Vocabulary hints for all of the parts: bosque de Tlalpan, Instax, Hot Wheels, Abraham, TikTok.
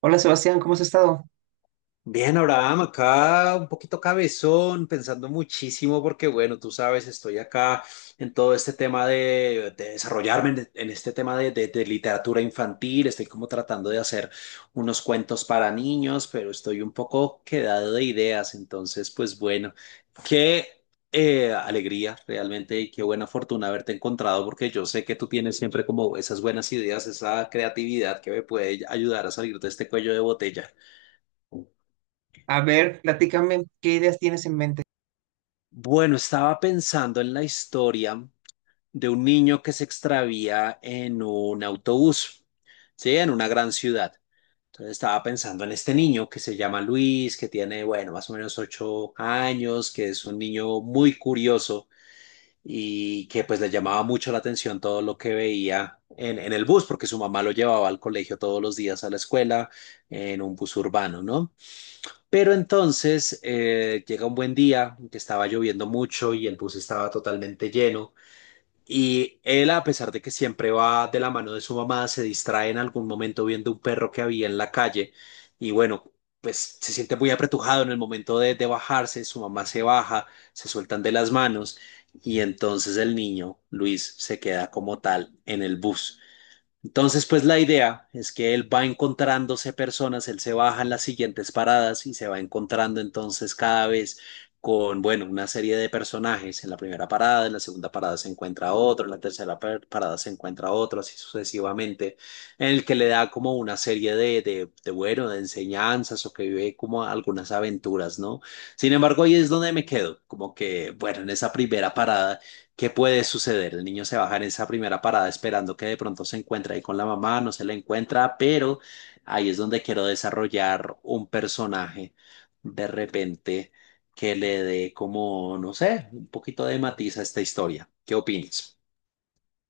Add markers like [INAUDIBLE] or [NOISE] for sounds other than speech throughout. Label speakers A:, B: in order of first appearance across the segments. A: Hola Sebastián, ¿cómo has estado?
B: Bien, Abraham, acá un poquito cabezón, pensando muchísimo porque, bueno, tú sabes, estoy acá en todo este tema de desarrollarme en este tema de literatura infantil, estoy como tratando de hacer unos cuentos para niños, pero estoy un poco quedado de ideas, entonces, pues bueno, qué alegría realmente y qué buena fortuna haberte encontrado porque yo sé que tú tienes siempre como esas buenas ideas, esa creatividad que me puede ayudar a salir de este cuello de botella.
A: A ver, platícame, ¿qué ideas tienes en mente?
B: Bueno, estaba pensando en la historia de un niño que se extravía en un autobús, ¿sí? En una gran ciudad. Entonces estaba pensando en este niño que se llama Luis, que tiene, bueno, más o menos 8 años, que es un niño muy curioso y que pues le llamaba mucho la atención todo lo que veía en el bus, porque su mamá lo llevaba al colegio todos los días a la escuela en un bus urbano, ¿no? Pero entonces llega un buen día, en que estaba lloviendo mucho y el bus estaba totalmente lleno. Y él, a pesar de que siempre va de la mano de su mamá, se distrae en algún momento viendo un perro que había en la calle. Y bueno, pues se siente muy apretujado en el momento de bajarse. Su mamá se baja, se sueltan de las manos. Y entonces el niño, Luis, se queda como tal en el bus. Entonces, pues la idea es que él va encontrándose personas, él se baja en las siguientes paradas y se va encontrando entonces cada vez con, bueno, una serie de personajes. En la primera parada, en la segunda parada se encuentra otro, en la tercera parada se encuentra otro, así sucesivamente, en el que le da como una serie bueno, de enseñanzas o que vive como algunas aventuras, ¿no? Sin embargo, ahí es donde me quedo, como que, bueno, en esa primera parada, ¿qué puede suceder? El niño se baja en esa primera parada esperando que de pronto se encuentre ahí con la mamá, no se la encuentra, pero ahí es donde quiero desarrollar un personaje de repente que le dé como, no sé, un poquito de matiz a esta historia. ¿Qué opinas?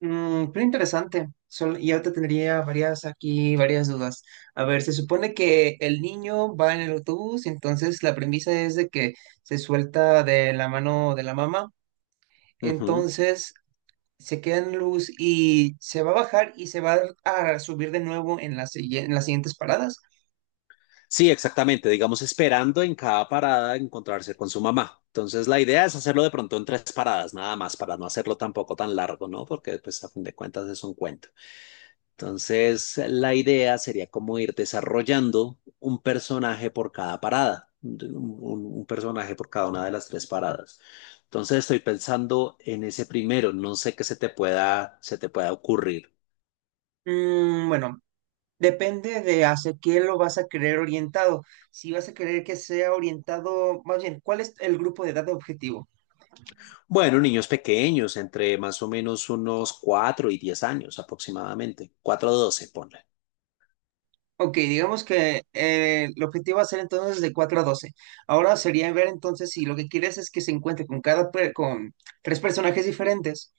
A: Mm, pero interesante. Y ahorita tendría varias aquí, varias dudas. A ver, se supone que el niño va en el autobús, entonces la premisa es de que se suelta de la mano de la mamá,
B: Ujú.
A: entonces se queda en luz y se va a bajar y se va a subir de nuevo en en las siguientes paradas.
B: Sí, exactamente. Digamos, esperando en cada parada encontrarse con su mamá. Entonces, la idea es hacerlo de pronto en 3 paradas, nada más, para no hacerlo tampoco tan largo, ¿no? Porque, pues, a fin de cuentas es un cuento. Entonces, la idea sería como ir desarrollando un personaje por cada parada, un personaje por cada una de las 3 paradas. Entonces, estoy pensando en ese primero, no sé qué se te pueda ocurrir.
A: Mm, bueno. Depende de hacia quién lo vas a querer orientado. Si vas a querer que sea orientado, más bien, ¿cuál es el grupo de edad objetivo?
B: Bueno, niños pequeños, entre más o menos unos 4 y 10 años aproximadamente, 4 a 12, ponle.
A: Ok, digamos que el objetivo va a ser entonces de 4 a 12. Ahora sería ver entonces si lo que quieres es que se encuentre con con tres personajes diferentes.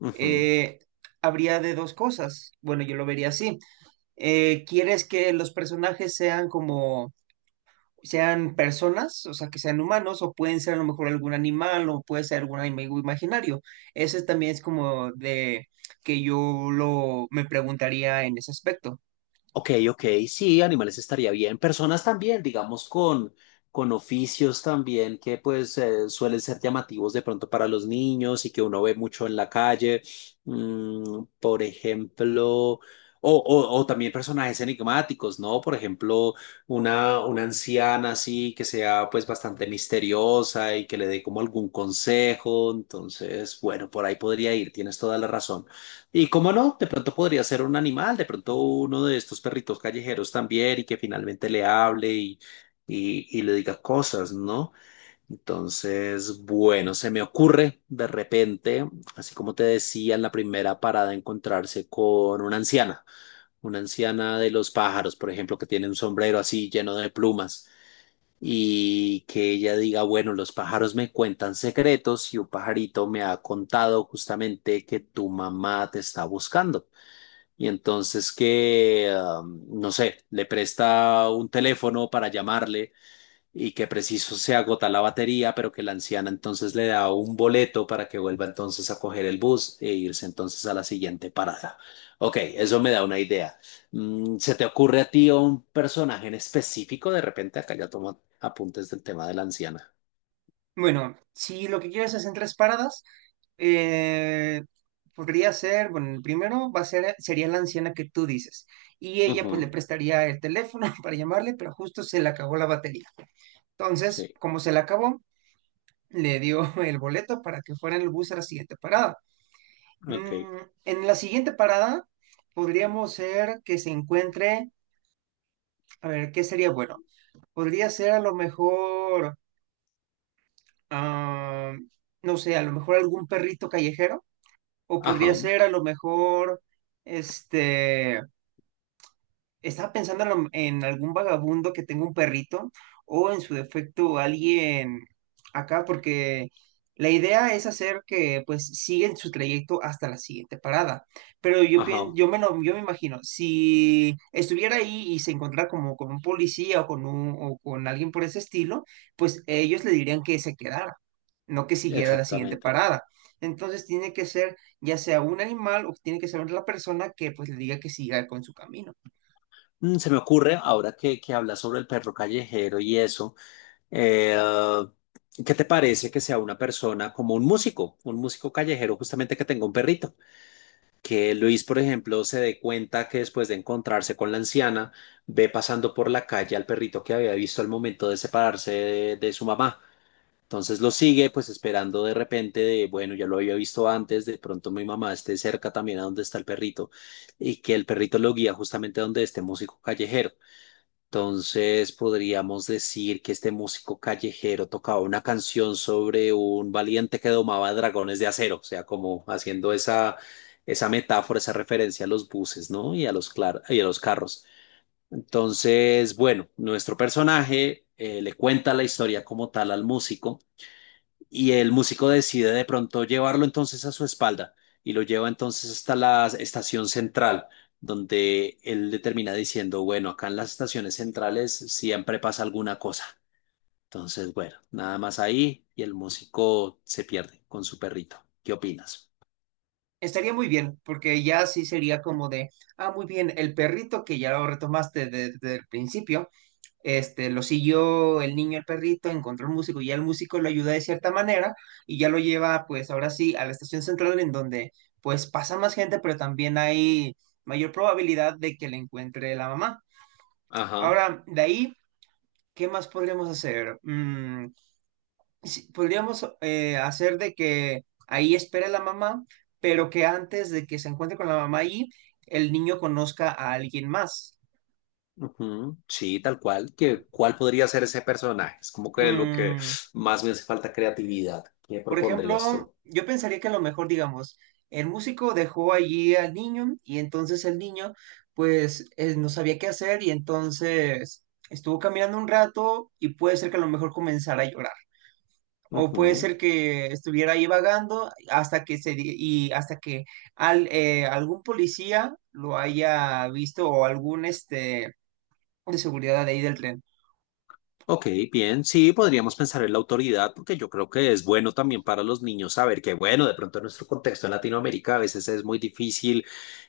B: Ujú.
A: eh, Habría de dos cosas. Bueno, yo lo vería así. ¿Quieres que los personajes sean personas? O sea, que sean humanos, o pueden ser a lo mejor algún animal, o puede ser algún amigo imaginario. Ese también es como de que yo lo me preguntaría en ese aspecto.
B: Ok, ok, sí, animales estaría bien. Personas también, digamos, con oficios también que pues suelen ser llamativos de pronto para los niños y que uno ve mucho en la calle. Mm, por ejemplo, o, o también personajes enigmáticos, ¿no? Por ejemplo, una anciana así que sea pues bastante misteriosa y que le dé como algún consejo. Entonces, bueno, por ahí podría ir, tienes toda la razón. Y cómo no, de pronto podría ser un animal, de pronto uno de estos perritos callejeros también y que finalmente le hable y le diga cosas, ¿no? Entonces, bueno, se me ocurre de repente, así como te decía en la primera parada, encontrarse con una anciana de los pájaros, por ejemplo, que tiene un sombrero así lleno de plumas y que ella diga, bueno, los pájaros me cuentan secretos y un pajarito me ha contado justamente que tu mamá te está buscando. Y entonces que, no sé, le presta un teléfono para llamarle y que preciso se agota la batería, pero que la anciana entonces le da un boleto para que vuelva entonces a coger el bus e irse entonces a la siguiente parada. Ok, eso me da una idea. Mm, ¿se te ocurre a ti un personaje en específico? De repente acá ya tomo apuntes del tema de la anciana.
A: Bueno, si lo que quieres es en tres paradas, eh, podría ser, bueno, el primero va a ser, sería la anciana que tú dices, y ella pues le
B: Ujú,
A: prestaría el teléfono [LAUGHS] para llamarle, pero justo se le acabó la batería. Entonces,
B: sí,
A: como se le acabó, le dio [LAUGHS] el boleto para que fuera en el bus a la siguiente parada.
B: ok.
A: Mm, en la siguiente parada podríamos ser que se encuentre. A ver, ¿qué sería bueno? Podría ser a lo mejor, ah, no sé, a lo mejor algún perrito callejero, o
B: Ajá,
A: podría ser a lo mejor, este, estaba pensando en, en algún vagabundo que tenga un perrito, o en su defecto alguien acá, porque la idea es hacer que pues siguen su trayecto hasta la siguiente parada. Pero yo pien-
B: ajá,
A: yo me lo- yo me imagino, si estuviera ahí y se encontrara como con un policía o con alguien por ese estilo, pues ellos le dirían que se quedara, no que siguiera la siguiente
B: exactamente.
A: parada. Entonces tiene que ser ya sea un animal o tiene que ser la persona que pues le diga que siga con su camino.
B: Mm, se me ocurre, ahora que hablas sobre el perro callejero y eso, eh, ¿qué te parece que sea una persona como un músico callejero justamente que tenga un perrito? Que Luis, por ejemplo, se dé cuenta que después de encontrarse con la anciana, ve pasando por la calle al perrito que había visto al momento de separarse de su mamá. Entonces lo sigue, pues esperando de repente de, bueno, ya lo había visto antes, de pronto mi mamá esté cerca también a donde está el perrito y que el perrito lo guía justamente a donde este músico callejero. Entonces podríamos decir que este músico callejero tocaba una canción sobre un valiente que domaba dragones de acero, o sea, como haciendo esa, esa metáfora, esa referencia a los buses, ¿no? Y a los, y a los carros. Entonces, bueno, nuestro personaje le cuenta la historia como tal al músico y el músico decide de pronto llevarlo entonces a su espalda y lo lleva entonces hasta la estación central, donde él le termina diciendo, bueno, acá en las estaciones centrales siempre pasa alguna cosa. Entonces, bueno, nada más ahí y el músico se pierde con su perrito. ¿Qué opinas?
A: Estaría muy bien, porque ya sí sería como de, ah, muy bien, el perrito que ya lo retomaste desde el principio, este, lo siguió el niño, el perrito, encontró el músico y ya el músico lo ayuda de cierta manera y ya lo lleva, pues ahora sí, a la estación central en donde pues pasa más gente, pero también hay mayor probabilidad de que le encuentre la mamá.
B: Ajá.
A: Ahora, de ahí, ¿qué más podríamos hacer? Mm, sí, podríamos hacer de que ahí espere la mamá, pero que antes de que se encuentre con la mamá ahí, el niño conozca a alguien más.
B: Ujú, sí, tal cual. ¿Que cuál podría ser ese personaje? Es como que lo que
A: Mm,
B: más me hace falta creatividad. ¿Qué
A: por
B: propondrías
A: ejemplo,
B: tú?
A: yo pensaría que a lo mejor, digamos, el músico dejó allí al niño y entonces el niño, pues, no sabía qué hacer y entonces estuvo caminando un rato y puede ser que a lo mejor comenzara a llorar. O puede
B: Ujú.
A: ser que estuviera ahí vagando hasta que se di- y hasta que algún policía lo haya visto, o algún este de seguridad de ahí del tren.
B: Ok, bien, sí, podríamos pensar en la autoridad porque yo creo que es bueno también para los niños saber que, bueno, de pronto en nuestro contexto en Latinoamérica a veces es muy difícil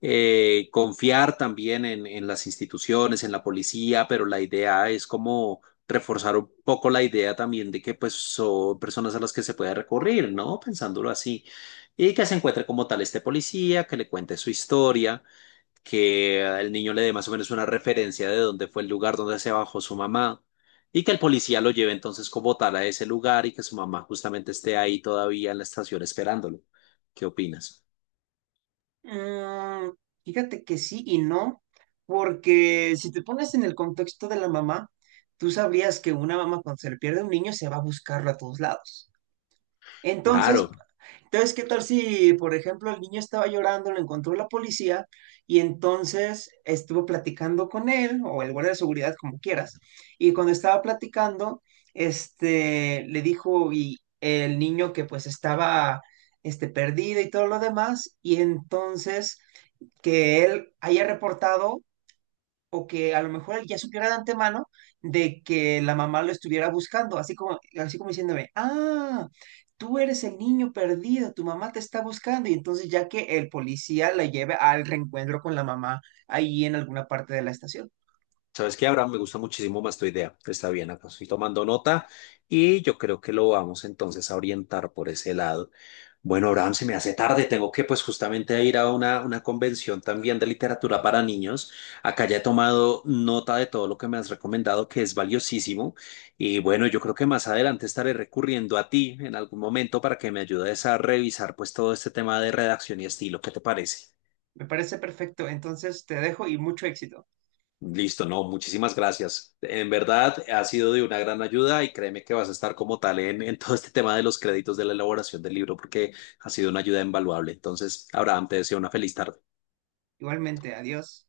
B: confiar también en las instituciones, en la policía, pero la idea es como reforzar un poco la idea también de que pues son personas a las que se puede recurrir, ¿no? Pensándolo así. Y que se encuentre como tal este policía, que le cuente su historia, que el niño le dé más o menos una referencia de dónde fue el lugar donde se bajó su mamá y que el policía lo lleve entonces como tal a ese lugar y que su mamá justamente esté ahí todavía en la estación esperándolo. ¿Qué opinas?
A: Mm, fíjate que sí y no, porque si te pones en el contexto de la mamá, tú sabrías que una mamá cuando se le pierde un niño se va a buscarlo a todos lados. Entonces,
B: Claro.
A: Entonces, ¿qué tal si, por ejemplo, el niño estaba llorando, lo encontró la policía y entonces estuvo platicando con él, o el guardia de seguridad, como quieras? Y cuando estaba platicando, este, le dijo, y el niño que pues estaba, este, perdido y todo lo demás, y entonces que él haya reportado, o que a lo mejor él ya supiera de antemano de que la mamá lo estuviera buscando, así como diciéndome, ah, tú eres el niño perdido, tu mamá te está buscando, y entonces ya que el policía la lleve al reencuentro con la mamá ahí en alguna parte de la estación.
B: ¿Sabes qué, Abraham? Me gusta muchísimo más tu idea. Está bien, acá estoy tomando nota y yo creo que lo vamos entonces a orientar por ese lado. Bueno, Abraham, se me hace tarde, tengo que pues justamente ir a una convención también de literatura para niños. Acá ya he tomado nota de todo lo que me has recomendado, que es valiosísimo. Y bueno, yo creo que más adelante estaré recurriendo a ti en algún momento para que me ayudes a revisar pues todo este tema de redacción y estilo. ¿Qué te parece?
A: Me parece perfecto, entonces te dejo y mucho éxito.
B: Listo, no, muchísimas gracias. En verdad, ha sido de una gran ayuda y créeme que vas a estar como tal en todo este tema de los créditos de la elaboración del libro porque ha sido una ayuda invaluable. Entonces, Abraham, te deseo una feliz tarde.
A: Igualmente, adiós.